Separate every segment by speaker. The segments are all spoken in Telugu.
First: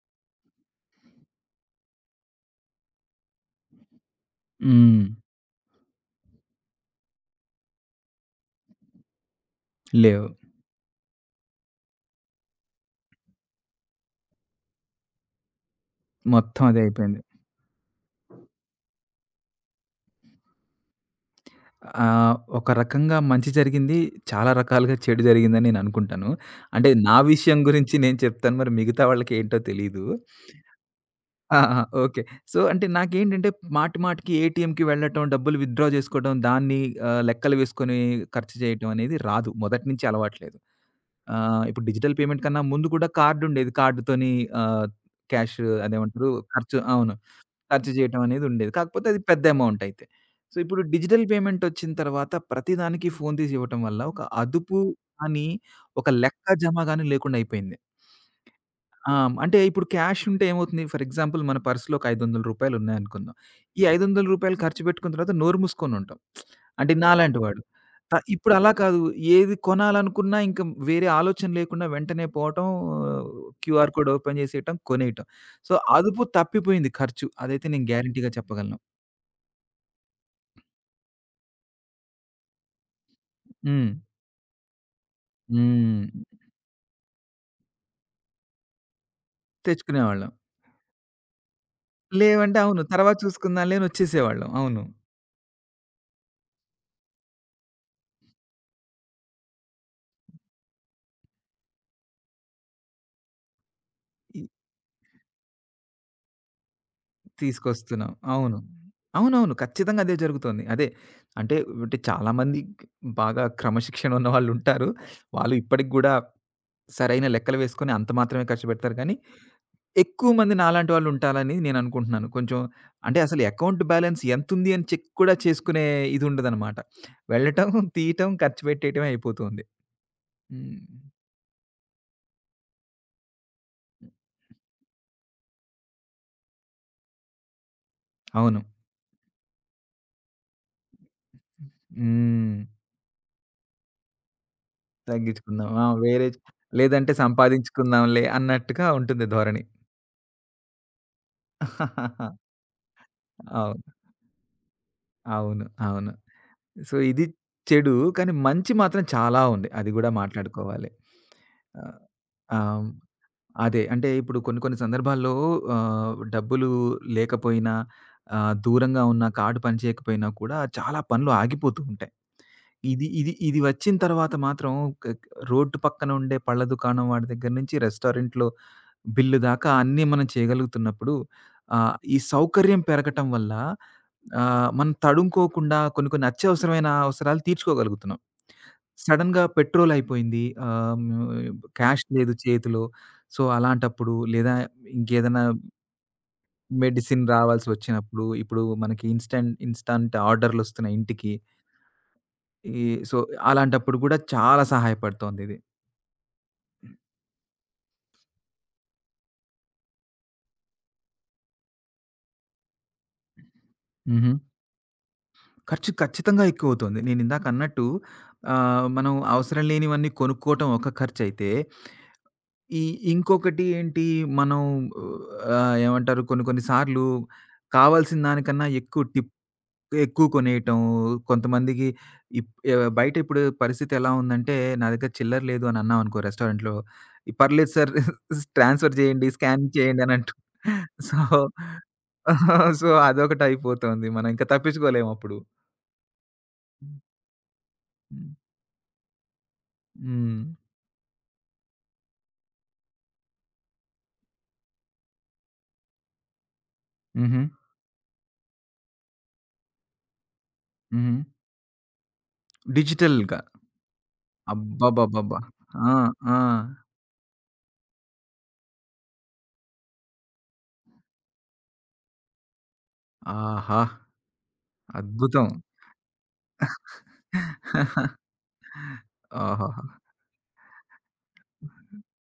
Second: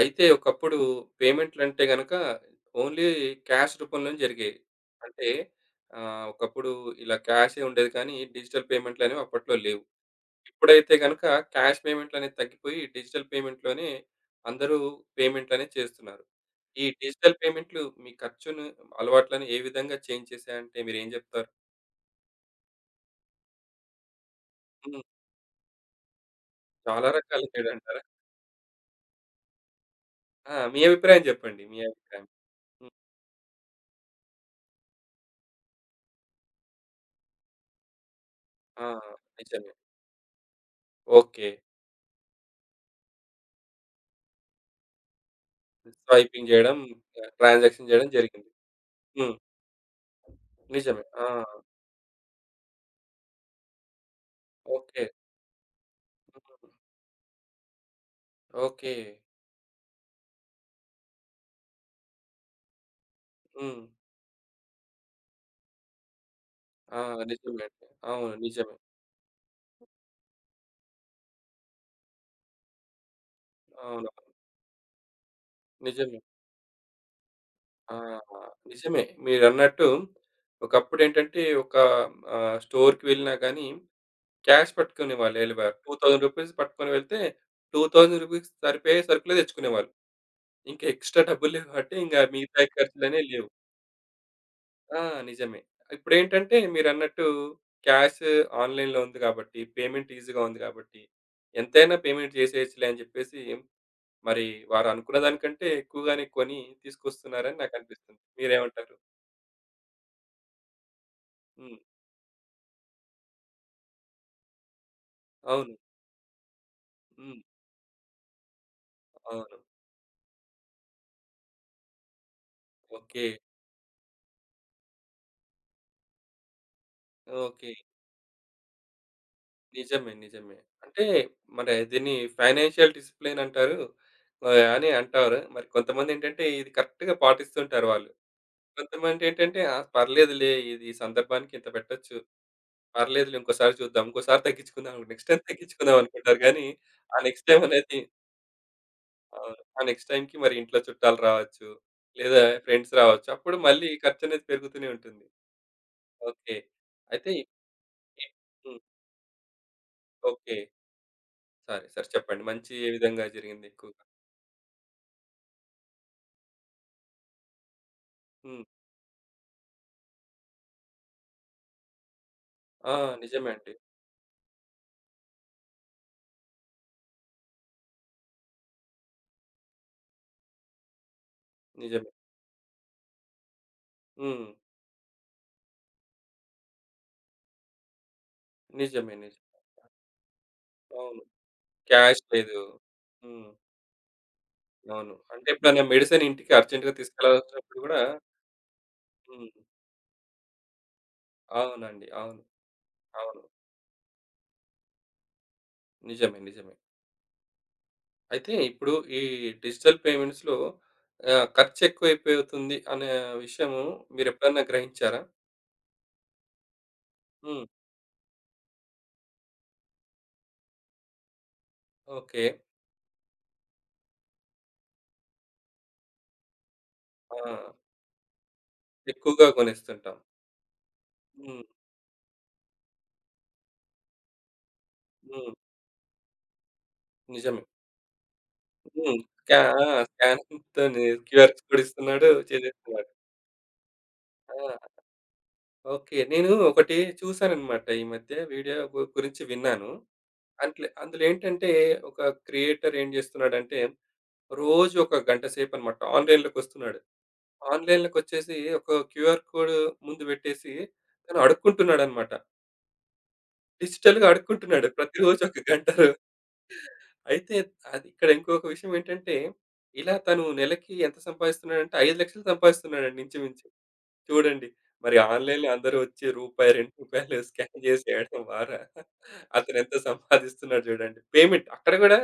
Speaker 1: అయితే ఒకప్పుడు పేమెంట్లంటే గనక ఓన్లీ క్యాష్ రూపంలోనే జరిగేవి.
Speaker 2: హ్మ్.
Speaker 1: అంటే ఒకప్పుడు ఇలా క్యాషే ఉండేది కానీ డిజిటల్ పేమెంట్‌లనేవి అప్పట్లో లేవు.
Speaker 2: లేవు.
Speaker 1: ఇప్పుడైతే గనక క్యాష్ పేమెంట్‌లనేవి తగ్గిపోయి డిజిటల్ పేమెంట్‌లోనే అందరూ పేమెంట్‌లనేవి చేస్తున్నారు.
Speaker 2: మొత్తం అదే
Speaker 1: ఈ
Speaker 2: అయిపోయింది.
Speaker 1: డిజిటల్ పేమెంట్‌లు మీ ఖర్చును, అలవాట్లను ఏ విధంగా చేంజ్ చేశాయంటే మీరేం చెప్తారు?
Speaker 2: ఒక రకంగా మంచి జరిగింది. చాలా రకాలుగా
Speaker 1: హ్మ్.
Speaker 2: చెడు జరిగిందని నేననుకుంటాను. అంటే
Speaker 1: చాలా
Speaker 2: నా
Speaker 1: రకాలు
Speaker 2: విషయం గురించి
Speaker 1: చేయడంటారా?
Speaker 2: నేను చెప్తాను. మరి మిగతా వాళ్ళకేంటో తెలీదు.
Speaker 1: ఆ! మీ అభిప్రాయం
Speaker 2: ఆ!
Speaker 1: చెప్పండి.
Speaker 2: ఆ!
Speaker 1: మీ
Speaker 2: ఓకే.
Speaker 1: అభిప్రాయం.
Speaker 2: సో, అంటే
Speaker 1: హ్మ్.
Speaker 2: నాకేంటంటే మాటి మాటికి ఏటీఎంకి వెళ్ళటం, డబ్బులు విత్‌డ్రా చేసుకోవడం, దాన్ని లెక్కలు వేసుకొని ఖర్చు
Speaker 1: ఆ!
Speaker 2: చేయటం అనేది రాదు.
Speaker 1: నిజమే.
Speaker 2: మొదటి నుంచి అలవాట్లేదు.
Speaker 1: ఓకే.
Speaker 2: ఇప్పుడు డిజిటల్ పేమెంట్ కన్నా ముందు కూడా కార్డుండేది. కార్డుతోని ఆహ్, క్యాష్ అదేమంటారు
Speaker 1: స్వైపింగ్
Speaker 2: ఖర్చు
Speaker 1: జేయడం,
Speaker 2: అవును.
Speaker 1: ట్రాన్సాక్షన్
Speaker 2: ఖర్చు
Speaker 1: జేయడం
Speaker 2: చేయటం అనేది
Speaker 1: జరిగింది.
Speaker 2: ఉండేది. కాకపోతే అది
Speaker 1: హ్మ్.
Speaker 2: పెద్ద అమౌంట్ అయితే. సో, ఇప్పుడు
Speaker 1: నిజమే.
Speaker 2: డిజిటల్
Speaker 1: ఆ!
Speaker 2: పేమెంట్ వచ్చిన తర్వాత ప్రతిదానికి ఫోను తీసి ఇవ్వటం వల్ల ఒక అదుపు
Speaker 1: ఓకే.
Speaker 2: అని, ఒక లెక్క
Speaker 1: హ్మ్.
Speaker 2: జమ గాని లేకుండా అయిపోయింది.
Speaker 1: ఓకే.
Speaker 2: ఆ! అంటే ఇప్పుడు క్యాష్ ఉంటే ఏమవుతుంది? ఫర్ ఎగ్జాంపుల్ మన పర్స్‌లో ఒక రూ. 500 ఉన్నాయనుకుందాం. ఈ
Speaker 1: హ్మ్.
Speaker 2: రూ. 500 ఖర్చు పెట్టుకున్న తర్వాత నోరు మూసుకొని ఉంటాం. అంటే
Speaker 1: ఆ!
Speaker 2: అవును. నాలాంటి వాడు.
Speaker 1: నిజమే అండి. అవును.
Speaker 2: ఇప్పుడు అలా
Speaker 1: నిజమే.
Speaker 2: కాదు. ఏది కొనాలనుకున్నా ఇంకా వేరే ఆలోచన లేకుండా వెంటనే పోవటం, క్యూఆర్ కోడ్
Speaker 1: అవును.
Speaker 2: ఓపెన్ చేసేయటం, కొనేయటం. సో,
Speaker 1: నిజమే.
Speaker 2: అదుపు తప్పిపోయింది ఖర్చు. అదైతే నేను
Speaker 1: ఆ!
Speaker 2: గ్యారంటీగా చెప్పగలను.
Speaker 1: నిజమే. మీరన్నట్టు ఒకప్పుడేంటంటే ఒక స్టోర్‌కి వెళ్ళినా గానీ
Speaker 2: హ్మ్.
Speaker 1: క్యాష్ పట్టుకునేవాళ్ళు ఎళ్ళేవారు. రూ.
Speaker 2: హ్మ్.
Speaker 1: 2,000 పట్టుకొని వెళ్తే రూ. 2,000 సరిపోయే సరుకులే తెచ్చుకునేవాళ్ళు.
Speaker 2: తెచ్చుకునేవాళ్ళం.
Speaker 1: ఇంకా ఎక్స్‌ట్రా డబ్బులు లేవు కాబట్టి ఇంక
Speaker 2: లేవంటే
Speaker 1: మిగతా
Speaker 2: అవును. తర్వాత
Speaker 1: ఖర్చులనేవి లేవు.
Speaker 2: చూసుకుందాంలే అని వచ్చేసేవాళ్ళం. అవును.
Speaker 1: ఆ! నిజమే. ఇప్పుడేంటంటే మీరన్నట్టు క్యాష్ ఆన్‌లైన్‌లో ఉంది గాబట్టి, పేమెంట్ ఈజీగా ఉంది గాబట్టి, ఎంతైనా పేమెంట్ చేసేయొచ్చులే అని జెప్పేసి, మరి వారనుకున్న దానికంటే ఎక్కువగానే కొని తీసుకొస్తున్నారని
Speaker 2: తీసుకొస్తున్నాం.
Speaker 1: నాకనిపిస్తుంది.
Speaker 2: అవును.
Speaker 1: మీరేమంటారు?
Speaker 2: అవునవును. ఖచ్చితంగా అదే జరుగుతోంది. అదే అంటే,
Speaker 1: హ్మ్.
Speaker 2: చాలామంది బాగా క్రమశిక్షణ ఉన్నవాళ్ళుంటారు. వాళ్ళు ఉంటారు, వాళ్ళు
Speaker 1: అవును.
Speaker 2: ఇప్పటికి గూడా సరైన
Speaker 1: హ్మ్.
Speaker 2: లెక్కలు వేసుకొని అంత మాత్రమే ఖర్చు పెడతారు కానీ,
Speaker 1: అవును.
Speaker 2: ఎక్కువ మంది నాలాంటి వాళ్ళుంటారని నేననుకుంటున్నాను. కొంచెం అంటే
Speaker 1: ఓకే.
Speaker 2: అసలు అకౌంట్ బ్యాలెన్స్ ఎంతుంది అని చెక్ కూడా చేసుకునే ఇది ఉండదనమాట. వెళ్ళటం,
Speaker 1: ఓకే.
Speaker 2: తీయటం, ఖర్చు పెట్టేయటమే అయిపోతుంది.
Speaker 1: నిజమే. నిజమే.
Speaker 2: హ్మ్.
Speaker 1: అంటే మరి దీన్ని ఫైనాన్షియల్ డిసిప్లిన్ అంటారు. అని అంటారు. మరి కొంతమందేంటంటే ఇది కరెక్ట్‌గా పాటిస్తుంటారు వాళ్ళు.
Speaker 2: అవును.
Speaker 1: కొంతమందేంటంటే ఆ! పర్లేదులే ఇది ఈ సందర్భానికి ఇంత పెట్టొచ్చు.
Speaker 2: హ్మ్.
Speaker 1: పర్లేదులే ఇంకోసారి చూద్దాం. ఇంకోసారి తగ్గించుకుందాం. Next time
Speaker 2: తగ్గించుకుందాం. ఆ!
Speaker 1: తగ్గించుకుందాం
Speaker 2: వేరే
Speaker 1: అనుకుంటారు గానీ,
Speaker 2: లేదంటే
Speaker 1: ఆ నెక్స్ట్ టైమ్ అనేది
Speaker 2: సంపాదించుకుందాంలే అన్నట్టుగా ఉంటుంది
Speaker 1: అవును.
Speaker 2: ధోరణి.
Speaker 1: ఆ నెక్స్ట్ టైమ్‌కి మరి ఇంట్లో చుట్టాలు రావచ్చు. లేదా ఫ్రెండ్స్ రావచ్చు. అప్పుడు
Speaker 2: అవును.
Speaker 1: మళ్ళీ ఖర్చనేది పెరుగుతూనే ఉంటుంది.
Speaker 2: అవును. అవును.
Speaker 1: ఓకే.
Speaker 2: సో, ఇది
Speaker 1: అయితే ఇ
Speaker 2: చెడు. కానీ, మంచి
Speaker 1: హ్మ్.
Speaker 2: మాత్రం చాలా ఉంది. అది గూడా
Speaker 1: ఓకే.
Speaker 2: మాట్లాడుకోవాలి.
Speaker 1: సరే.
Speaker 2: ఆహ్,
Speaker 1: సరే. చెప్పండి. మంచి
Speaker 2: ఆహ్,
Speaker 1: ఏ విధంగా జరిగింది
Speaker 2: అదే.
Speaker 1: ఎక్కువగా?
Speaker 2: అంటే, ఇప్పుడు కొన్ని కొన్ని సందర్భాల్లో డబ్బులు లేకపోయినా,
Speaker 1: హ్మ్.
Speaker 2: దూరంగా ఉన్న కార్డ్ పని చేయకపోయినా కూడా చాలా పనులు ఆగిపోతూ ఉంటాయి.
Speaker 1: ఆ!
Speaker 2: ఇది ఇది
Speaker 1: నిజమే
Speaker 2: ఇది
Speaker 1: అండి.
Speaker 2: వచ్చిన తర్వాత మాత్రం క క రోడ్డు పక్కన ఉండే పళ్ళ దుకాణం వాడి దగ్గర నుంచి రెస్టారెంట్‌లో బిల్లు దాకా అన్నీ మనం చేయగలుగుతున్నప్పుడు
Speaker 1: నిజమే.
Speaker 2: ఈ సౌకర్యం పెరగటం వల్ల
Speaker 1: హ్మ్.
Speaker 2: మనం తడుముకోకుండా కొన్ని కొన్ని అత్యవసరమైన అవసరాలు తీర్చుకోగలుగుతున్నాం.
Speaker 1: నిజమే. నిజమే.
Speaker 2: సడెన్‌గా పెట్రోల్ అయిపోయింది.
Speaker 1: అవును.
Speaker 2: క్యాష్
Speaker 1: క్యాష్
Speaker 2: లేదు
Speaker 1: లేదు.
Speaker 2: చేతిలో. సో,
Speaker 1: హ్మ్.
Speaker 2: అలాంటప్పుడు లేదా
Speaker 1: అవును.
Speaker 2: ఇంకేదైనా
Speaker 1: అంటే ఎప్పుడైనా మెడిసిన్ ఇంటికి అర్జెంట్‌గా
Speaker 2: మెడిసిన్ రావాల్సి
Speaker 1: తీసుకెళ్లాల్సినప్పుడు గూడా
Speaker 2: వచ్చినప్పుడు, ఇప్పుడు మనకి
Speaker 1: హ్మ్.
Speaker 2: ఇన్‌స్టంట్ ఇన్‌స్టంట్ ఆర్డర్‌లొస్తున్నాయి ఇంటికి.
Speaker 1: అవునండి. అవును.
Speaker 2: ఈ సో,
Speaker 1: అవును.
Speaker 2: అలాంటప్పుడు కూడా చాలా సహాయపడుతోందిది.
Speaker 1: నిజమే. నిజమే. అయితే ఇప్పుడు ఈ డిజిటల్ పేమెంట్స్‌లో ఖర్చు ఎక్కువైపోతుంది అనే విషయము
Speaker 2: హుహు.
Speaker 1: మీరెప్పుడన్నా గ్రహించారా?
Speaker 2: ఖర్చు ఖచ్చితంగా ఎక్కువవుతుంది. నేనిందాక
Speaker 1: హ్మ్.
Speaker 2: అన్నట్టు మనం అవసరం లేనివన్నీ కొనుక్కోవటం ఒక ఖర్చయితే,
Speaker 1: ఓకే.
Speaker 2: ఈ ఇంకొకటి ఏంటి మనం ఏమంటారు కొన్ని కొన్ని సార్లు
Speaker 1: ఆ!
Speaker 2: కావాల్సిన దానికన్నా ఎక్కువ టిప్
Speaker 1: ఎక్కువగా కొనేస్తుంటాం.
Speaker 2: ఎక్కువ కొనేయటం.
Speaker 1: హ్మ్.
Speaker 2: కొంతమందికి బయట ఇప్పుడు పరిస్థితి ఎలా ఉందంటే, నా దగ్గర చిల్లర
Speaker 1: హ్మ్.
Speaker 2: లేదు అని అన్నామనుకో రెస్టారెంట్‌లో,
Speaker 1: నిజమే.
Speaker 2: పర్లేదు సార్ ట్రాన్స్‌ఫర్
Speaker 1: హ్మ్.
Speaker 2: చేయండి, స్కాన్
Speaker 1: ఆ!
Speaker 2: చేయండి అని అంటు
Speaker 1: స్కానింగ్‌తోని
Speaker 2: సో,
Speaker 1: క్యూఆర్ కోడ్ ఇస్తున్నాడు.
Speaker 2: సో,
Speaker 1: చేసేస్తున్నాడు.
Speaker 2: అదొకటయిపోతోంది. మనం ఇంకా
Speaker 1: ఆ!
Speaker 2: తప్పించుకోలేమప్పుడు.
Speaker 1: ఓకే. నేను ఒకటి చూసానన్నమాట ఈ
Speaker 2: హ్మ్.
Speaker 1: మధ్య వీడియో గురించి విన్నాను.
Speaker 2: హ్మ్.
Speaker 1: అంట్లే అందులో ఏంటంటే ఒక క్రియేటర్ ఏం చేస్తున్నాడంటే రోజు ఒక గంట సేపన్నమాట ఆన్‌లైన్‌లోకొస్తున్నాడు.
Speaker 2: హుహు.
Speaker 1: ఆన్‌లైన్‌లోకొచ్చేసి ఒక క్యూఆర్ కోడ్ ముందు పెట్టేసి
Speaker 2: హుహు.
Speaker 1: తను అడుక్కుంటున్నాడనమాట.
Speaker 2: డిజిటల్‌గా.
Speaker 1: డిజిటల్‌గా అడుక్కుంటున్నాడు.
Speaker 2: అబ్బబ్బబ్బబ్బా!
Speaker 1: ప్రతిరోజు ఒక గంట.
Speaker 2: ఆ! ఆ!
Speaker 1: అయితే అది ఇక్కడ ఇంకొక విషయం ఏంటంటే, ఇలా తను నెలకి ఎంత సంపాదిస్తున్నాడంటే 5,00,000 సంపాదిస్తున్నాడండి ఇంచుమించు.
Speaker 2: ఆహా!
Speaker 1: చూడండి. మరి
Speaker 2: అద్భుతం.
Speaker 1: ఆన్‌లైన్‌లో అందరూ వచ్చి రూపాయి, రూ. 2 స్కాన్ చేసేయడం ద్వారా
Speaker 2: ఆహాహా!
Speaker 1: అతనెంత సంపాదిస్తున్నాడు చూడండి. పేమెంట్ అక్కడ కూడా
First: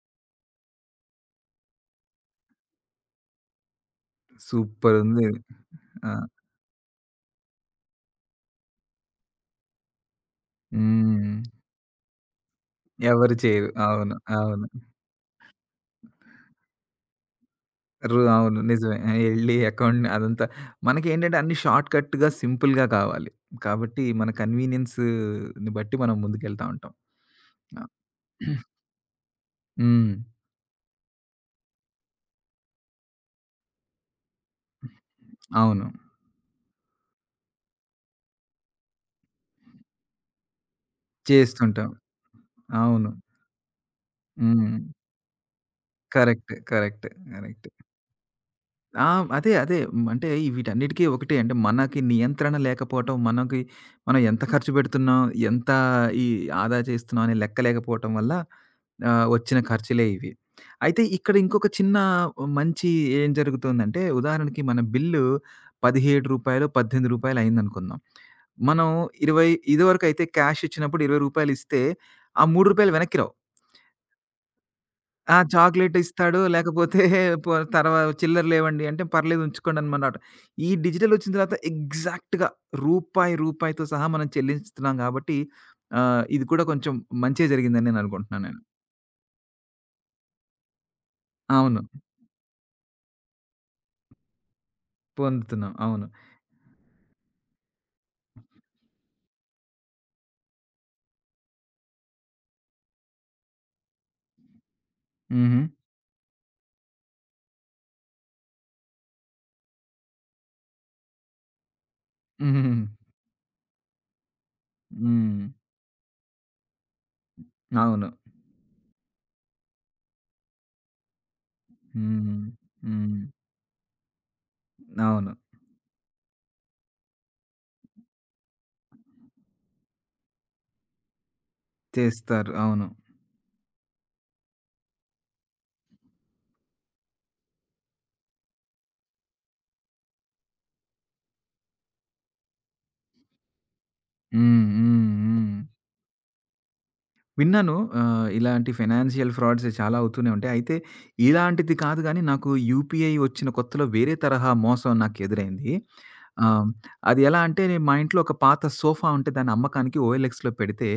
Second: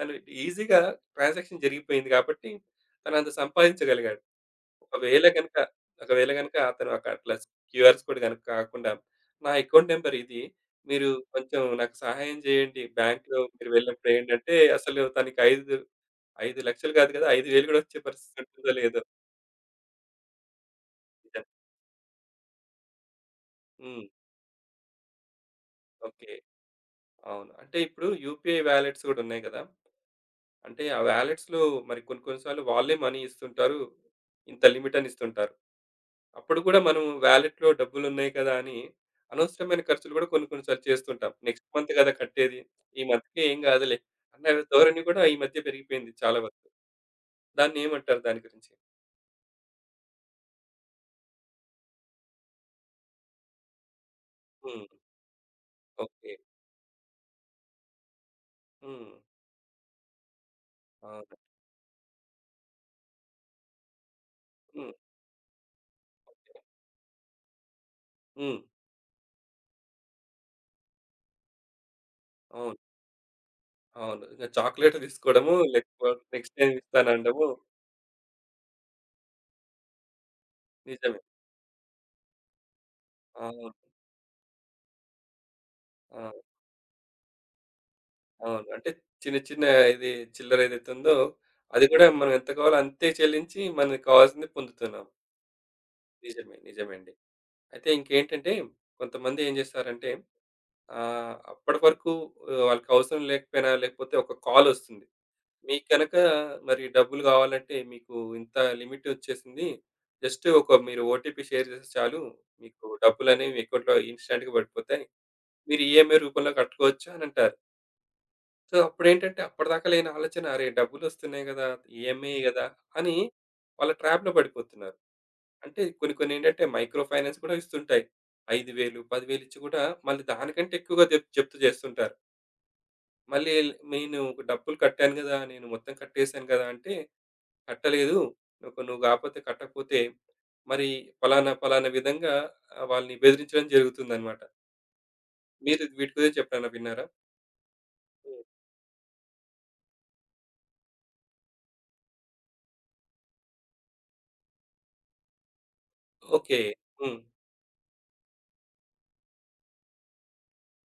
Speaker 1: తను ఈజీగా ట్రాన్సాక్షన్ జరిగిపోయింది కాబట్టి తనంత సంపాదించగలిగాడు.
Speaker 2: సూపరుంది.
Speaker 1: ఒకవేళ గనుక
Speaker 2: ఆ!
Speaker 1: ఒకవేళ గనుక అతను ఒక అట్లా క్యూఆర్స్ కోడ్ గనుక కాకుండా, నా అకౌంట్ నంబర్ ఇది. మీరు
Speaker 2: హ్మ్.
Speaker 1: కొంచెం నాకు సహాయం చేయండి.
Speaker 2: ఎవరు
Speaker 1: బ్యాంక్‌లో
Speaker 2: చేయరు.
Speaker 1: మీరు వెళ్ళినప్పుడు
Speaker 2: అవును.
Speaker 1: ఏంటంటే,
Speaker 2: అవును.
Speaker 1: అసలు తనకి 5,00,000 కాదు కదా! 5,000 కూడా వచ్చే పరిస్థితి
Speaker 2: అవును.
Speaker 1: ఉంటుందో
Speaker 2: నిజమే.
Speaker 1: లేదో.
Speaker 2: ఎళ్లి అకౌంట్ అదంతా మనకేంటంటే
Speaker 1: నిజం.
Speaker 2: అన్నీ షార్ట్ కట్‌గా, సింపుల్‌గా కావాలి. కాబట్టి
Speaker 1: హ్మ్.
Speaker 2: మన కన్వీనియన్స్‌ని బట్టి మనం
Speaker 1: ఓకే.
Speaker 2: ముందుకెళ్తా ఉంటాం.
Speaker 1: అవును. అంటే
Speaker 2: ఆ!
Speaker 1: ఇప్పుడు యూపీఐ వాలెట్స్ కూడా ఉన్నాయి కదా!
Speaker 2: హ్మ్.
Speaker 1: అంటే ఆ వాలెట్స్‌లో మరి కొన్ని కొన్ని సార్లు వాళ్ళే మనీ ఇస్తుంటారు. ఇంత లిమిట్ అని ఇస్తుంటారు.
Speaker 2: అవును.
Speaker 1: అప్పుడు కూడా మనం వాలెట్‌లో డబ్బులున్నాయి కదా! అని అనవసరమైన ఖర్చులు కూడా కొన్ని కొన్ని సార్లు చేస్తుంటాం. నెక్స్ట్
Speaker 2: చేస్తుంటాం.
Speaker 1: మంత్ కదా కట్టేది. ఈ
Speaker 2: అవును.
Speaker 1: మంత్‌కి ఏం కాదులే అన్న
Speaker 2: హ్మ్.
Speaker 1: ధోరణి కూడా ఈ మధ్య పెరిగిపోయింది చాలా
Speaker 2: కరెక్ట్.
Speaker 1: వరకు.
Speaker 2: కరెక్ట్. కరెక్ట్.
Speaker 1: దాన్నేమంటారు దాని గురించి?
Speaker 2: ఆ! అదే. అదే. హ్మ్. అంటే వీటన్నిటికి ఒకటే అంటే మనకి నియంత్రణ లేకపోవటం, మనకి మనం ఎంత ఖర్చు
Speaker 1: హ్మ్.
Speaker 2: పెడుతున్నాం, ఎంత ఈ
Speaker 1: ఓకే.
Speaker 2: ఆదా చేస్తున్నాం అనే లెక్క లేకపోవటం వల్ల
Speaker 1: హ్మ్.
Speaker 2: వచ్చిన ఖర్చులే ఇవి. అయితే ఇక్కడ
Speaker 1: అవును.
Speaker 2: ఇంకొక చిన్న మంచి ఏం జరుగుతుందంటే ఉదాహరణకి మన
Speaker 1: హ్మ్.
Speaker 2: బిల్లు రూ. 17 రూ. 18 అయిందనుకుందాం.
Speaker 1: హ్మ్.
Speaker 2: మనం 20 ఇదివరకైతే క్యాష్ ఇచ్చినప్పుడు రూ. 20 ఇస్తే ఆ రూ. 3
Speaker 1: అవును.
Speaker 2: వెనక్కి రావు.
Speaker 1: అవును. ఇక చాక్లేట్
Speaker 2: ఆ!
Speaker 1: తీసుకోవడము
Speaker 2: చాక్లేట్
Speaker 1: లేకపోతే
Speaker 2: ఇస్తాడు.
Speaker 1: నెక్స్ట్ టైమ్
Speaker 2: లేకపోతే
Speaker 1: ఇస్తాననడము
Speaker 2: పొ తర్వా చిల్లర లేవండి అంటే, పర్లేదు ఉంచుకోండనమాట. ఈ డిజిటల్
Speaker 1: నిజమే.
Speaker 2: వచ్చిన తర్వాత ఎగ్జాక్ట్‌గా రూపాయి,
Speaker 1: అవును.
Speaker 2: రూపాయితో సహా మనం చెల్లిస్తున్నాం గాబట్టి,
Speaker 1: ఆ!
Speaker 2: ఇది కూడా కొంచెం మంచే జరిగిందని నేననుకుంటున్నాను నేను.
Speaker 1: అవును. అంటే చిన్న చిన్న ఇది చిల్లర ఏదైతే ఉందో
Speaker 2: అవును.
Speaker 1: అది కూడా మనం ఎంత కావాలో అంతే చెల్లించి మనకు కావాల్సింది పొందుతున్నాం.
Speaker 2: పొందుతున్నాం. అవును.
Speaker 1: నిజమే. నిజమేండి. అయితే ఇంకేంటంటే కొంతమంది ఏం చేస్తారంటే అప్పటి వరకు వాళ్ళకవసరం లేకపోయినా లేకపోతే ఒక కాలొస్తుంది.
Speaker 2: హుహు.
Speaker 1: మీకు గనక మరి డబ్బులు కావాలంటే మీకు ఇంత లిమిట్ వచ్చేసింది. జస్ట్ ఒక మీరు ఓటీపీ షేర్ చేస్తే చాలు.
Speaker 2: హుహుహు.
Speaker 1: మీకు డబ్బులనేవి మీ అకౌంట్‌లో ఇన్‌స్టాంట్‌గా పడిపోతాయి.
Speaker 2: హ్మ్.
Speaker 1: మీరు ఈఎంఐ రూపంలో కట్టుకోవచ్చు అనంటారు.
Speaker 2: అవును.
Speaker 1: సో, అప్పుడేంటంటే అప్పటిదాకా లేని ఆలోచన అరే! డబ్బులొస్తున్నాయి కదా! ఈఎంఐ
Speaker 2: హ్మ్.
Speaker 1: కదా! అని
Speaker 2: హ్మ్.
Speaker 1: వాళ్ళ ట్రాప్‌లో పడిపోతున్నారు.
Speaker 2: అవును.
Speaker 1: అంటే కొన్ని కొన్ని ఏంటంటే మైక్రో ఫైనాన్స్ కూడా ఇస్తుంటాయి. 5,000, 10,000 ఇచ్చి కూడా మళ్ళీ దానికంటే ఎక్కువగా జప్తు చేస్తుంటారు.
Speaker 2: చేస్తారు. అవును.
Speaker 1: మళ్ళీ ఈళ్ళు నేను ఒక డబ్బులు కట్టాను గదా! నేను మొత్తం కట్టేసాను గదా! అంటే కట్టలేదు. నువ్వు నువ్వు గాకపోతే కట్టకపోతే మరి ఫలానా ఫలానా విధంగా వాళ్ళని బెదిరించడం జరుగుతుందన్నమాట.
Speaker 2: హ్మ్. హ్మ్. హ్మ్.
Speaker 1: మీరు వీటి గురించి ఎప్పుడైనా విన్నారా?
Speaker 2: విన్నాను.
Speaker 1: హ్మ్.
Speaker 2: ఇలాంటి ఫైనాన్షియల్ ఫ్రాడ్స్ చాలా అవుతూనే ఉంటాయి. అయితే ఇలాంటిది కాదు గానీ, నాకు యూపీఐ వచ్చిన కొత్తలో వేరే తరహా మోసం నాకెదురైంది.
Speaker 1: ఓకే.
Speaker 2: ఆహ్,
Speaker 1: హ్మ్.
Speaker 2: అది ఎలా అంటే నేను మా ఇంట్లో ఒక పాత సోఫా ఉంటే దాన్ని అమ్మకానికి ఓఎల్ఎక్స్‌లో పెడితే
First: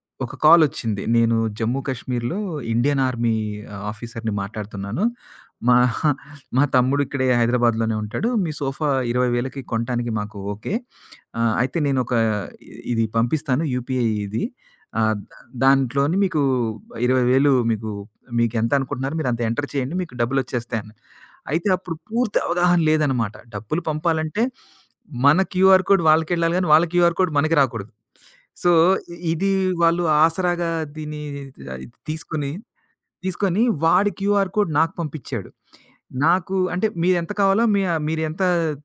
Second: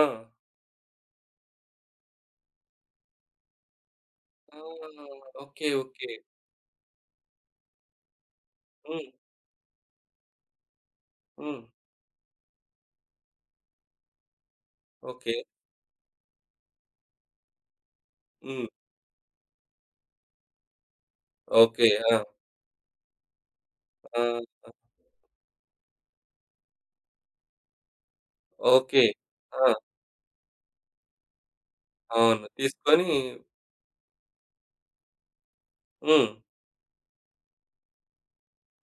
Speaker 1: ఆ!
Speaker 2: ఒక కాలొచ్చింది. నేను జమ్మూ కాశ్మీర్‌లో ఇండియన్ ఆర్మీ ఆఫీసర్‌ని
Speaker 1: ఆ!
Speaker 2: మాట్లాడుతున్నాను.
Speaker 1: ఓకే.
Speaker 2: మా
Speaker 1: ఓకే.
Speaker 2: మా తమ్ముడు ఇక్కడే హైదరాబాద్‌లోనే ఉంటాడు. మీ సోఫా
Speaker 1: హ్మ్.
Speaker 2: 20,000కి కొనటానికి మాకు ఓకే.
Speaker 1: హ్మ్.
Speaker 2: అయితే నేనొక ఇది పంపిస్తాను యూపీఐ ఇది. ఆహ్,
Speaker 1: ఓకే.
Speaker 2: దాంట్లోని మీకు 20,000 మీకు
Speaker 1: హ్మ్.
Speaker 2: మీకెంత అనుకుంటున్నారో మీరంత ఎంటర్ చేయండి. మీకు డబ్బులొచ్చేస్తాయి అన్నా. అయితే
Speaker 1: ఓకే.
Speaker 2: అప్పుడు
Speaker 1: ఆ!
Speaker 2: పూర్తి అవగాహన లేదనమాట. డబ్బులు
Speaker 1: ఆ!
Speaker 2: పంపాలంటే మన క్యూఆర్ కోడ్ వాళ్ళకెళ్ళాలి గానీ వాళ్ళ క్యూఆర్ కోడ్ మనకి రాకూడదు. So,
Speaker 1: okay.
Speaker 2: ఇది
Speaker 1: ఆ! ఓకే.
Speaker 2: వాళ్ళు ఆసరాగా దీన్ని ఆహ్,
Speaker 1: అవును.
Speaker 2: తీసుకొని,
Speaker 1: తీసుకొని
Speaker 2: తీసుకొని, వాడి క్యూఆర్ కోడ్ నాకు పంపిచ్చాడు.
Speaker 1: హ్మ్.
Speaker 2: నాకు అంటే మీరెంత కావాలో మీ మీరెంత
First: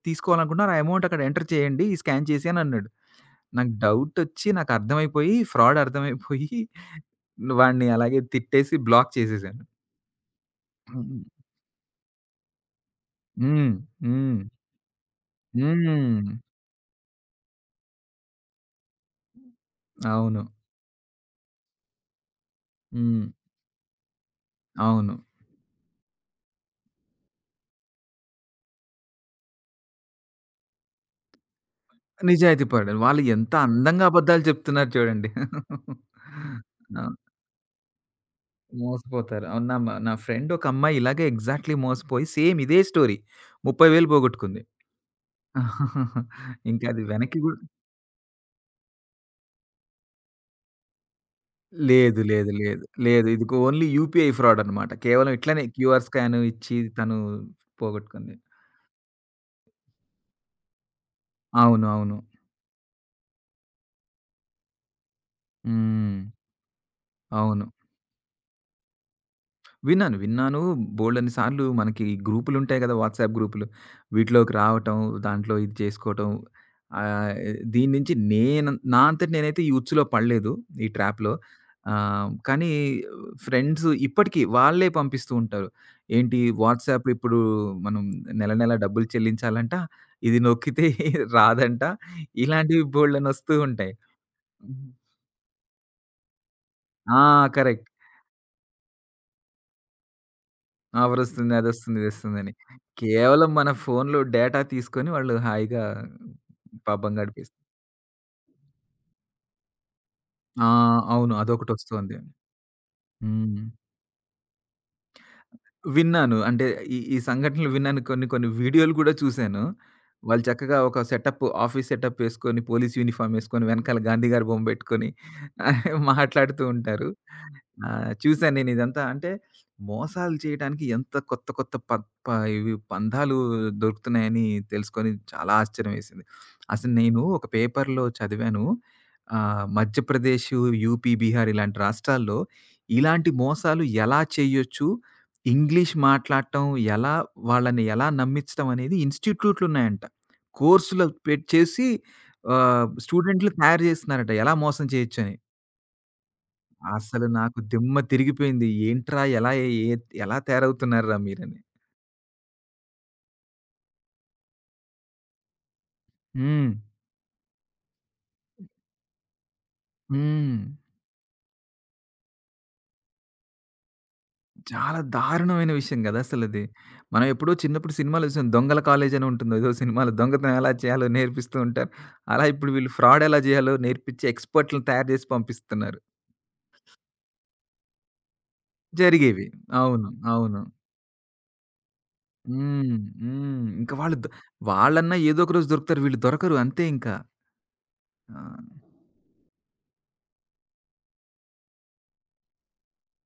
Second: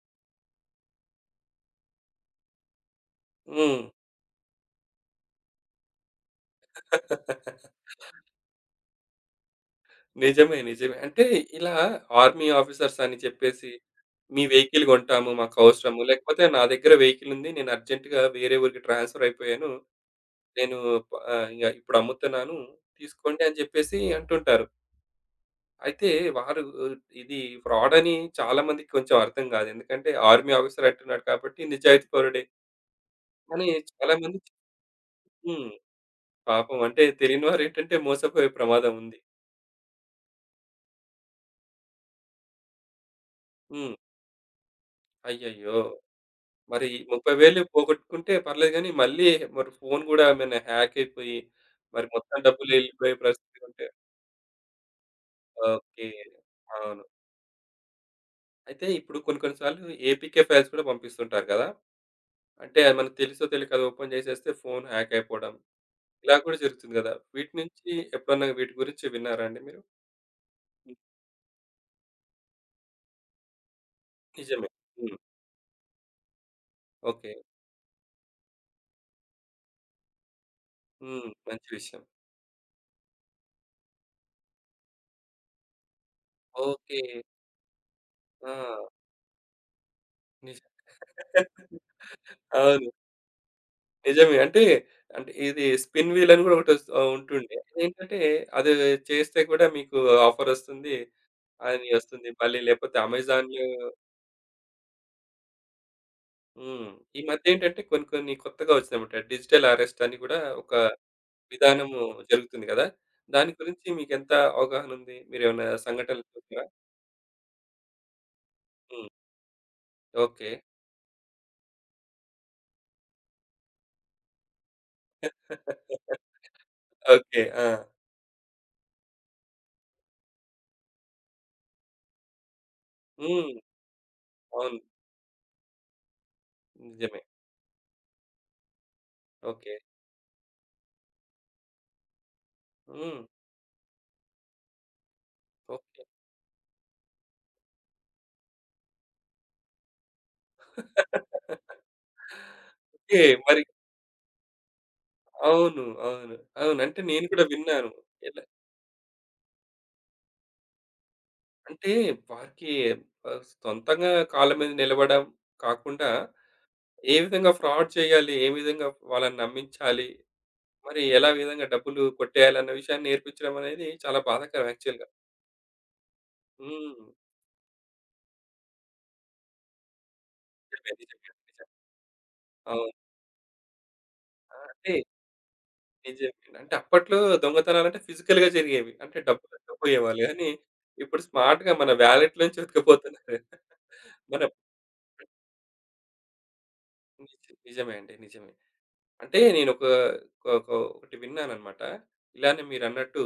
Speaker 2: తీసుకోవాలనుకుంటున్నారో ఆ అమౌంట్ అక్కడ ఎంటర్ చేయండి, స్కాన్ చేసి అనన్నాడు. నాకు
Speaker 1: హ్మ్.
Speaker 2: డౌటొచ్చి నాకు అర్థమైపోయి, ఫ్రాడ్ అర్థమైపోయి వాడిని అలాగే తిట్టేసి బ్లాక్ చేసేసాను.
Speaker 1: నిజమే. నిజమే.
Speaker 2: హ్మ్.
Speaker 1: అంటే ఇలా ఆర్మీ ఆఫీసర్స్ అని చెప్పేసి,
Speaker 2: హ్మ్. హ్మ్.
Speaker 1: "మీ వెహికల్ కొంటాము. మాకవసరము."
Speaker 2: హ్మ్.
Speaker 1: లేకపోతే, "నా దగ్గర వెహికల్ ఉంది. నేను అర్జెంట్‌గా వేరే ఊరికి ట్రాన్స్‌ఫర్ అయిపోయాను.
Speaker 2: అవును.
Speaker 1: నేను ఇప్పుడు అమ్ముతున్నాను.
Speaker 2: హ్మ్.
Speaker 1: తీసుకోండి" అని చెప్పేసి అంటుంటారు.
Speaker 2: అవును.
Speaker 1: అయితే వారు ఇది ఫ్రాడ్ అని చాలా మందికి కొంచెం అర్థం కాదు. ఎందుకంటే, ఆర్మీ ఆఫీసర్ అంటున్నాడు కాబట్టి నిజాయితీ పరుడే.
Speaker 2: నిజాయితీ పరుడు. వాళ్ళు ఎంత
Speaker 1: కానీ
Speaker 2: అందంగా
Speaker 1: చాలా మంది
Speaker 2: అబద్ధాలు చెప్తున్నారు చూడండి.
Speaker 1: హ్మ్. పాపం
Speaker 2: ఆ!
Speaker 1: అంటే తెలియని వారేంటంటే మోసపోయే ప్రమాదం ఉంది.
Speaker 2: మోసపోతారు. అవును. నా ఫ్రెండ్ ఒక అమ్మాయి ఇలాగే ఎగ్జాక్ట్‌లీ మోసపోయి సేమ్ ఇదే స్టోరీ
Speaker 1: హ్మ్.
Speaker 2: 30,000 పోగొట్టుకుంది.
Speaker 1: అయ్యయ్యో!
Speaker 2: ఇంకా
Speaker 1: మరి
Speaker 2: అది వెనక్కి గూడా
Speaker 1: 30,000 పోగొట్టుకుంటే పర్లేదు గానీ, మళ్ళీ మరి ఫోను గూడా ఏమైనా హ్యాక్ అయిపోయి, మరి
Speaker 2: లేదు.
Speaker 1: మొత్తం
Speaker 2: లేదు.
Speaker 1: డబ్బులు
Speaker 2: లేదు.
Speaker 1: ఎళ్ళిపోయే
Speaker 2: లేదు. ఇది
Speaker 1: పరిస్థితి
Speaker 2: ఓన్లీ
Speaker 1: ఉంటే
Speaker 2: యూపీఐ ఫ్రాడ్ అన్నమాట. కేవలం ఇట్లనే క్యూఆర్
Speaker 1: ఓకే.
Speaker 2: స్కాన్ ఇచ్చి
Speaker 1: అవును.
Speaker 2: తను పోగొట్టుకుంది.
Speaker 1: అయితే ఇప్పుడు కొన్ని కొన్ని సార్లు ఏపీకే ఫైల్స్ కూడా పంపిస్తుంటారు కదా!
Speaker 2: అవును. అవును.
Speaker 1: అంటే అది మనకు తెలుసో తెలియకో అది ఓపెన్ చేసేస్తే ఫోను హ్యాక్ అయిపోవడం,
Speaker 2: హ్మ్.
Speaker 1: ఇలా కూడా జరుగుతుంది కదా! వీటి
Speaker 2: అవును.
Speaker 1: నుంచి ఎప్పుడన్నా వీటి గురించి విన్నారా అండి మీరు?
Speaker 2: విన్నాను. విన్నాను.
Speaker 1: ఉమ్,
Speaker 2: బోలెడన్ని సార్లు మనకి గ్రూపులుంటాయి గదా! వాట్సాప్ గ్రూపులు. వీటిలోకి
Speaker 1: నిజమే.
Speaker 2: రావటం,
Speaker 1: హ్మ్.
Speaker 2: దాంట్లో ఇది చేసుకోవటం. ఆహ్,
Speaker 1: ఓకే.
Speaker 2: దీని నుంచి నేను నా అంతట నేనైతే ఈ ఉచ్చులో పడలేదు. ఈ
Speaker 1: హ్మ్.
Speaker 2: ట్రాప్‌లో.
Speaker 1: మంచి విషయం.
Speaker 2: కానీ ఫ్రెండ్స్ ఇప్పటికి వాళ్ళే పంపిస్తూ ఉంటారు. ఏంటి
Speaker 1: ఓకే.
Speaker 2: వాట్సాప్ ఇప్పుడు మనం నెల
Speaker 1: ఆ!
Speaker 2: నెల డబ్బులు చెల్లించాలంట. ఇది
Speaker 1: నిజం.
Speaker 2: నొక్కితే రాదంట. ఇలాంటివి
Speaker 1: అవును.
Speaker 2: బోలెడన్ని వస్తూ ఉంటాయి.
Speaker 1: నిజమే. అంటే, అంటే ఇది స్పిన్ వీల్ అని గూడా
Speaker 2: ఆ!
Speaker 1: ఉంటుండే.
Speaker 2: కరెక్ట్.
Speaker 1: అదేంటంటే, అది చేస్తే కూడా మీకు ఆఫరొస్తుంది.
Speaker 2: ఆఫరొస్తుంది.
Speaker 1: అని
Speaker 2: అదొస్తుంది,
Speaker 1: ఒస్తుంది.
Speaker 2: ఇదొస్తుందని.
Speaker 1: మళ్ళీ లేపోతే
Speaker 2: కేవలం
Speaker 1: అమెజాన్‌లో
Speaker 2: మన ఫోన్‌లో డేటా తీసుకొని వాళ్ళు హాయిగా
Speaker 1: హ్మ్.
Speaker 2: పాపం
Speaker 1: ఈ మధ్యేంటంటే కొన్ని, కొన్ని కొత్తగా ఒచ్చినాయన్నమాట. డిజిటల్ అరెస్ట్ అని గూడా
Speaker 2: ఆ!
Speaker 1: ఒక
Speaker 2: అవును.
Speaker 1: విధానము
Speaker 2: అదొకటొస్తోంది.
Speaker 1: జరుగుతుంది గదా! దాని
Speaker 2: హ్మ్.
Speaker 1: గురించి మీకెంత అవగాహన ఉంది? మీరేమన్నా సంఘటనలు
Speaker 2: విన్నాను. అంటే
Speaker 1: చూసారా?
Speaker 2: ఈ ఈ సంఘటనలు విన్నాను. కొన్ని కొన్ని వీడియోలు
Speaker 1: హ్మ్.
Speaker 2: గూడా చూసాను. వాళ్ళు
Speaker 1: ఓకే.
Speaker 2: చక్కగా ఒక సెటప్ ఆఫీస్ సెటప్ ఏసుకొని, పోలీస్ యూనిఫార్మ్ ఏసుకొని, వెనకాల గాంధీ గారి బొమ్మ బెట్టుకొని మాట్లాడుతూ ఉంటారు.
Speaker 1: ఓకే. ఆ!
Speaker 2: ఆ! చూసాను నేనిదంతా. అంటే మోసాలు చేయడానికి ఎంత కొత్త కొత్త ప ప ఇవి పంధాలు
Speaker 1: హ్మ్.
Speaker 2: దొరుకుతున్నాయని
Speaker 1: అవును.
Speaker 2: తెలుసుకొని చాలా ఆశ్చర్యమేసింది. అసలు నేను
Speaker 1: నిజమే.
Speaker 2: ఒక పేపర్‌లో చదివాను.
Speaker 1: ఓకే.
Speaker 2: మధ్యప్రదేశ్, యూపీ, బీహార్ ఇలాంటి రాష్ట్రాల్లో
Speaker 1: హ్మ్.
Speaker 2: ఇలాంటి మోసాలు ఎలా చేయొచ్చు? English
Speaker 1: okay.
Speaker 2: మాట్లాడటం ఎలా వాళ్ళని ఎలా నమ్మిచ్చటం అనేది ఇన్‌స్టిట్యూట్‌లున్నాయంట. కోర్సులు పెట్ చేసి
Speaker 1: ఓకే.
Speaker 2: స్టూడెంట్‌లు
Speaker 1: మరి
Speaker 2: తయారు చేస్తున్నారట. ఎలా మోసం చేయొచ్చని.
Speaker 1: అవును. అవును. అవును. అంటే నేను
Speaker 2: అసలు
Speaker 1: కూడా
Speaker 2: నాకు
Speaker 1: విన్నాను.
Speaker 2: దిమ్మ
Speaker 1: ఇలా
Speaker 2: తిరిగిపోయింది. ఏంట్రా! ఎలా తయారవుతున్నారురా మీరని.
Speaker 1: అంటే వారికి సొంతంగా కాళ్ళ మీద నిలబడం కాకుండా,
Speaker 2: హ్మ్.
Speaker 1: ఏ విధంగా ఫ్రాడ్ చేయాలి? ఏ విధంగా వాళ్ళని నమ్మించాలి?
Speaker 2: హ్మ్.
Speaker 1: మరి ఎలా విధంగా డబ్బులు కొట్టేయాలన్న విషయాన్ని నేర్పించడం అనేది చాలా బాధాకరం
Speaker 2: చాలా
Speaker 1: యాక్చువల్‌గా.
Speaker 2: దారుణమైన విషయం గదా! అసలది.
Speaker 1: హ్మ్.
Speaker 2: మనం ఎప్పుడో చిన్నప్పుడు సినిమాలో చూసాం. 'దొంగల కాలేజ్' అని ఉంటుంది. ఏదో సినిమాలో దొంగతనం ఎలా
Speaker 1: నిజమే.
Speaker 2: చేయాలో
Speaker 1: నిజమే.
Speaker 2: నేర్పిస్తూ
Speaker 1: నిజం.
Speaker 2: ఉంటారు. అలా ఇప్పుడు వీళ్ళు
Speaker 1: అవును.
Speaker 2: ఫ్రాడ్ ఎలా చేయాలో నేర్పించి
Speaker 1: ఆ!
Speaker 2: ఎక్స్‌పర్ట్‌లని
Speaker 1: అంటే
Speaker 2: తయారు చేసి పంపిస్తున్నారు.
Speaker 1: నిజమే. అంటే అప్పట్లో దొంగతనాలంటే ఫిజికల్‌గా జరిగేవి. అంటే
Speaker 2: జరిగేవి.
Speaker 1: డబ్బులు
Speaker 2: అవును.
Speaker 1: ఎత్తుకుపోయేవాళ్ళు గానీ,
Speaker 2: అవును.
Speaker 1: ఇప్పుడు స్మార్ట్‌గా మన వాలెట్‌లోంచి
Speaker 2: హ్మ్.
Speaker 1: ఎత్తుకుపోతున్నారు.
Speaker 2: హ్మ్. ఇంక వాళ్ళు
Speaker 1: మన
Speaker 2: వాళ్ళన్నా ఏదో ఒక రోజు దొరుకుతారు. వీళ్ళు దొరకరు అంతే ఇంకా.
Speaker 1: నిజ నిజమే అండి.
Speaker 2: ఆ!
Speaker 1: నిజమే. అంటే నేనొక ఒక ఒక ఒక- ఒకటి విన్నాననమాట. ఇలానే మీరన్నట్టు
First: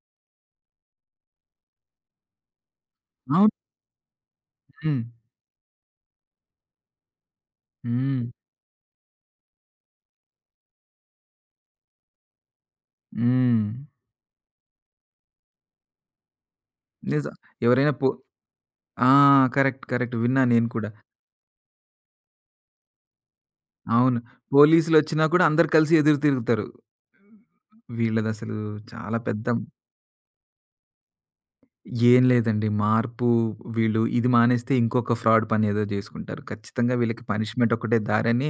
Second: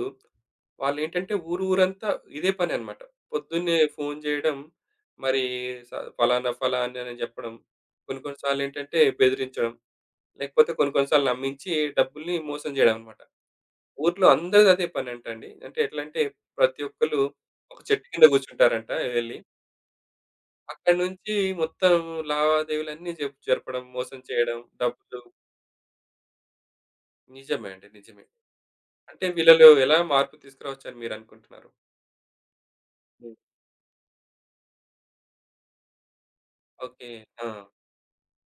Speaker 1: వాళ్ళేంటంటే ఊరు ఊరంతా ఇదే పననమాట.
Speaker 2: అవును.
Speaker 1: పొద్దున్నే ఫోను జేయడం,
Speaker 2: హ్మ్.
Speaker 1: మరి స ఫలానా ఫలానా అని జెప్పడం. కొన్ని
Speaker 2: హ్మ్.
Speaker 1: కొన్ని సార్లేంటంటే బెదిరించడం, లేకపోతే కొన్ని కొన్ని సార్లు నమ్మించి డబ్బుల్ని మోసం జేయడం అనమాట.
Speaker 2: హ్మ్.
Speaker 1: ఊర్లో అందరిది అదే పనంటండి. అంటే ఎట్లంటే ప్రతి ఒక్కళ్ళు
Speaker 2: నిజం.
Speaker 1: ఒక
Speaker 2: ఎవరైనా
Speaker 1: చెట్టు
Speaker 2: పో
Speaker 1: కింద గూర్చుంటారంట
Speaker 2: ఆ!
Speaker 1: వెళ్లి.
Speaker 2: కరెక్ట్. కరెక్ట్. విన్నా నేను కూడా.
Speaker 1: అక్కడి నుంచి మొత్తం లావాదేవీలన్నీ జరపడం,
Speaker 2: అవును.
Speaker 1: మోసం చేయడం, డబ్బులు
Speaker 2: పోలీసులొచ్చినా కూడా అందరూ కలిసి ఎదురు తిరుగుతారు.
Speaker 1: నిజమే అండి. నిజమే.
Speaker 2: వీళ్ళదసలు చాలా
Speaker 1: అంటే
Speaker 2: పెద్ద.
Speaker 1: వీళ్ళలో ఎలా మార్పు తీసుకురావచ్చని మీరనుకుంటున్నారు?
Speaker 2: ఏం లేదండి. మార్పు
Speaker 1: హ్మ్.
Speaker 2: వీళ్ళు ఇది మానేస్తే ఇంకొక ఫ్రాడ్ పని ఏదో జేసుకుంటారు. ఖచ్చితంగా
Speaker 1: ఓకే.
Speaker 2: వీళ్ళకి
Speaker 1: ఆ!
Speaker 2: పనిష్మెంట్ ఒకటే దారని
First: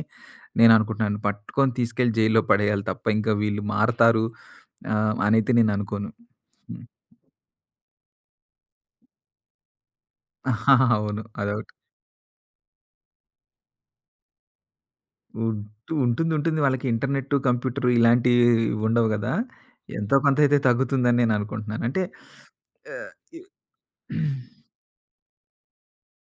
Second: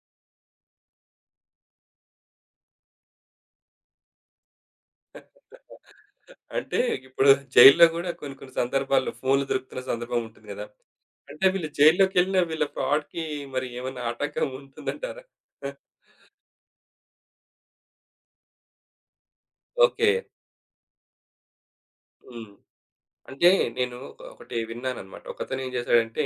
Speaker 2: నేననుకుంటున్నాను. పట్టుకొని తీసుకెళ్ళి జైల్లో పడేయాలి తప్ప ఇంకా వీళ్ళు మారతారు అనైతే నేననుకోను.
Speaker 1: అంటే
Speaker 2: హ్మ్.
Speaker 1: ఇప్పుడు జైల్‌లో గూడా కొన్ని కొన్ని సందర్భాల్లో ఫోన్‌లు దొరుకుతున్న సందర్భం ఉంటుంది గదా!
Speaker 2: అవును.
Speaker 1: అంటే వీళ్ళు
Speaker 2: అదొకటి.
Speaker 1: జైల్లోకెళ్ళిన వీళ్ళ ఫ్రాడ్‌కి మరి ఏమన్నా ఆటంకం ఉంటుందంటారా?
Speaker 2: ఉంటుంది. వాళ్ళకి ఇంటర్నెట్టు, కంప్యూటరు ఇలాంటివి ఉండవు గదా!
Speaker 1: ఓకే.
Speaker 2: ఎంతో కొంత అయితే తగ్గుతుందని నేననుకుంటున్నాను. అంటే
Speaker 1: హ్మ్. అంటే నేను ఒక ఒకటి విన్నానన్నమాట. ఒకతను ఏం చేశాడంటే,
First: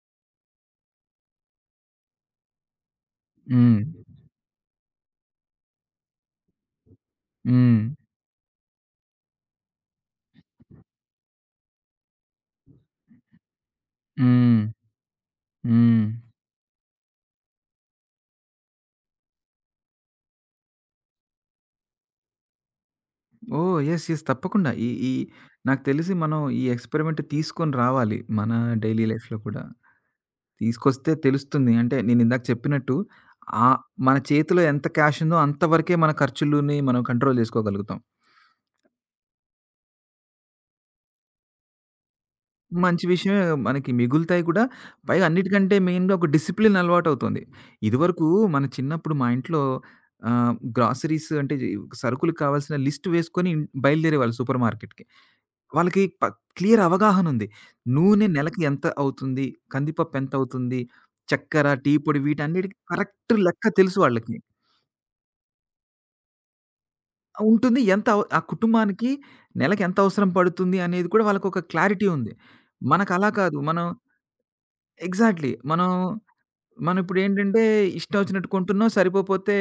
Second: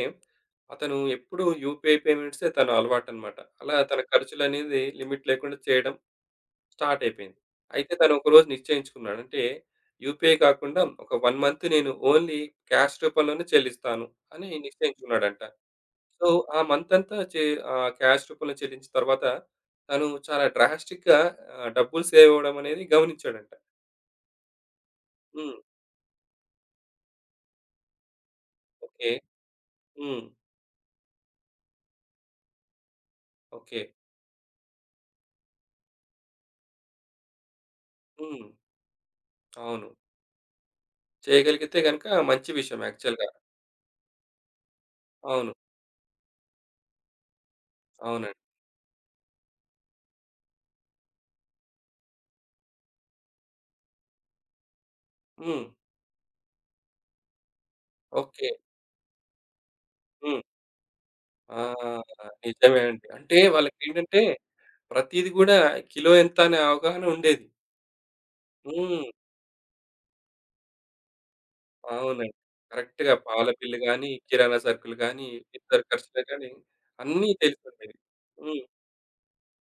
Speaker 1: అతను ఎప్పుడు యూపీఐ పేమెంట్సే తన అలవాటన్నమాట. అలా
Speaker 2: హ్మ్.
Speaker 1: తన ఖర్చులనేది లిమిట్ లేకుండా చేయడం స్టార్ట్ అయిపోయింది.
Speaker 2: హ్మ్.
Speaker 1: అయితే తను ఒకరోజు నిశ్చయించుకున్నాడు. అంటే యూపీఐ కాకుండా ఒక 1 మంత్ నేను ఓన్లీ క్యాష్ రూపంలోనే చెల్లిస్తాను అని
Speaker 2: హ్మ్.
Speaker 1: నిశ్చయించుకున్నాడంట.
Speaker 2: హ్మ్. హ్మ్.
Speaker 1: సో, ఆ మంత్ అంతా క్యాష్ రూపంలో చెల్లించిన తర్వాత తను చాలా డ్రాస్టిక్‌గా డబ్బులు సేవ్ అవ్వడం అనేది గమనించాడంట.
Speaker 2: ఓహ్! యెస్. యెస్. తప్పకుండా. ఈ ఈ
Speaker 1: హ్మ్.
Speaker 2: నాకు తెలిసి మనం ఈ ఎక్స్‌పెరిమెంట్ తీసుకొని రావాలి. మన డైలీ
Speaker 1: ఓకే.
Speaker 2: లైఫ్‌లో కూడా.
Speaker 1: హ్మ్.
Speaker 2: తీసుకొస్తే తెలుస్తుంది. అంటే నేనిందాక చెప్పినట్టు ఆహ్,
Speaker 1: ఓకే.
Speaker 2: మన చేతిలో ఎంత క్యాష్ ఉందో అంత వరకే మన ఖర్చులుని మనం కంట్రోల్ జేసుకోగలుగుతాం.
Speaker 1: హ్మ్. అవును. చేయగలిగితే గనుక మంచి విషయం
Speaker 2: మంచి
Speaker 1: యాక్చువల్‌గా.
Speaker 2: విషయమే మనకి మిగులుతాయి కూడా. పైగా
Speaker 1: అవును.
Speaker 2: అన్నిటికంటే మెయిన్‌గా ఒక డిసిప్లిన్ అలవాటవుతుంది. ఇదివరకు
Speaker 1: అవునండి.
Speaker 2: మన చిన్నప్పుడు మా ఇంట్లో గ్రాసరీస్ అంటే సరుకులకు కావాల్సిన లిస్ట్ వేసుకొని బయలుదేరేవాళ్ళు సూపర్ మార్కెట్‌కి.
Speaker 1: హ్మ్.
Speaker 2: వాళ్ళకి క్లియర్ అవగాహనుంది. నూనె
Speaker 1: ఓకే.
Speaker 2: నెలకి ఎంత అవుతుంది? కందిపప్పు
Speaker 1: హ్మ్.
Speaker 2: ఎంతవుతుంది?
Speaker 1: ఆ!
Speaker 2: చక్కెర, టీ పొడి వీటన్నిటికి
Speaker 1: నిజమే అండి.
Speaker 2: కరెక్ట్
Speaker 1: అంటే
Speaker 2: లెక్క తెలుసు
Speaker 1: వాళ్ళకేంటంటే
Speaker 2: వాళ్ళకి.
Speaker 1: ప్రతీది గూడా కిలో ఎంత అనే అవగాహన ఉండేది.
Speaker 2: ఉంటుంది. ఎంత అవ్ ఆ
Speaker 1: హ్మ్.
Speaker 2: కుటుంబానికి నెలకి ఎంత అవసరం పడుతుంది అనేది కూడా వాళ్ళకొక క్లారిటీ ఉంది.
Speaker 1: అవునండి. కరెక్ట్‌గా
Speaker 2: మనకలా
Speaker 1: పాల
Speaker 2: కాదు.
Speaker 1: బిల్లు
Speaker 2: మనం
Speaker 1: గాని, కిరాణా సరుకులు గాని,
Speaker 2: ఎగ్జాక్ట్‌లీ.
Speaker 1: ఇద్దరి
Speaker 2: మనం
Speaker 1: ఖర్చులే గాని
Speaker 2: మనం
Speaker 1: అన్నీ
Speaker 2: ఇప్పుడేంటంటే
Speaker 1: తెలిసుండేవి.
Speaker 2: ఇష్టం వచ్చినట్టు
Speaker 1: హ్మ్.
Speaker 2: కొంటున్నాం. సరిపోపోతే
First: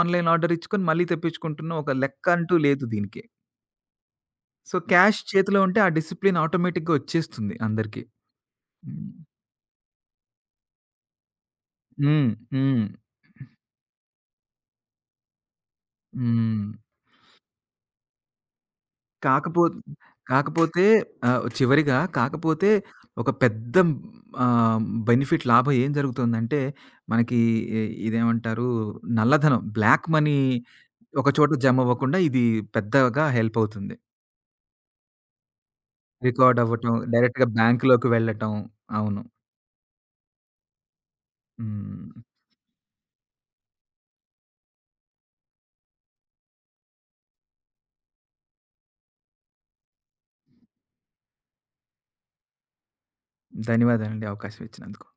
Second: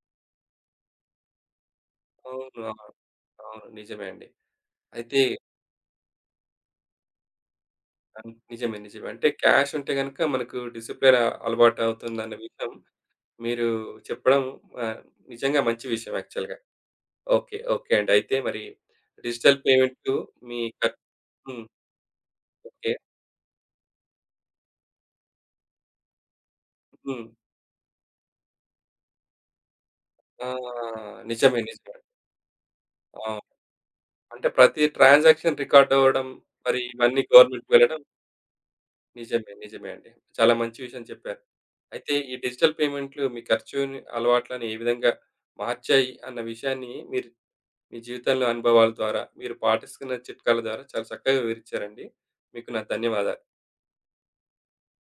Speaker 2: ఆన్‌లైన్ ఆర్డర్ ఇచ్చుకొని మళ్ళీ తెప్పించుకుంటున్నాం. ఒక లెక్క అంటూ
Speaker 1: అవును. ఆ!
Speaker 2: లేదు దీనికి.
Speaker 1: అవును. నిజమే అండి.
Speaker 2: సో, క్యాష్
Speaker 1: అయితే
Speaker 2: చేతిలో ఉంటే ఆ డిసిప్లిన్ ఆటోమేటిక్‌గా వచ్చేస్తుంది అందరికి.
Speaker 1: నిజమే. నిజమే.
Speaker 2: హ్మ్.
Speaker 1: అంటే క్యాష్ ఉంటే గనక మనకు డిసిప్లిన్
Speaker 2: హ్మ్.
Speaker 1: అలవాటవుతుందన్న విషయం
Speaker 2: హ్మ్.
Speaker 1: మీరు చెప్పడం ఆహ్, నిజంగా మంచి విషయం యాక్చువల్‌గా.
Speaker 2: హ్మ్.
Speaker 1: ఓకే. ఓకే అండి. అయితే మరి డిజిటల్
Speaker 2: కాకపో
Speaker 1: పేమెంటు మీ
Speaker 2: కాకపోతే
Speaker 1: హ్మ్.
Speaker 2: చివరిగా కాకపోతే
Speaker 1: ఓకే.
Speaker 2: ఒక పెద్ద ఆహ్, బెనిఫిట్ లాభం ఏం జరుగుతుందంటే,
Speaker 1: హ్మ్.
Speaker 2: మనకి ఇ ఇదేమంటారు నల్లధనం, బ్లాక్ మనీ
Speaker 1: ఆ!
Speaker 2: ఒక చోట
Speaker 1: నిజమే.
Speaker 2: జమ
Speaker 1: నిజమే.
Speaker 2: అవ్వకుండా ఇది పెద్దగా
Speaker 1: అవును.
Speaker 2: హెల్ప్ అవుతుంది.
Speaker 1: అంటే ప్రతి ట్రాన్సాక్షన్ రికార్డ్ అవ్వడం,
Speaker 2: రికార్డ్
Speaker 1: మరి
Speaker 2: అవ్వటం,
Speaker 1: ఇవన్నీ
Speaker 2: డైరెక్ట్‌గా
Speaker 1: గవర్నమెంట్‌కి వెళ్ళడం
Speaker 2: బ్యాంక్‌లోకి వెళ్ళటం. అవును.
Speaker 1: నిజమే. నిజమే అండి. చాలా మంచి విషయం చెప్పారు. అయితే
Speaker 2: హ్మ్.
Speaker 1: ఈ డిజిటల్ పేమెంట్‌లు మీ ఖర్చుని అలవాట్లని ఏ విధంగా మార్చాయి అన్న విషయాన్ని మీరు మీ జీవితంలో అనుభవాల ద్వారా, మీరు పాటిస్తున్న చిట్కాల ద్వారా చాలా చక్కగా వివరించారండి. మీకు నా ధన్యవాదాలు.
Speaker 2: ధన్యవాదాలండి అవకాశం ఇచ్చినందుకు.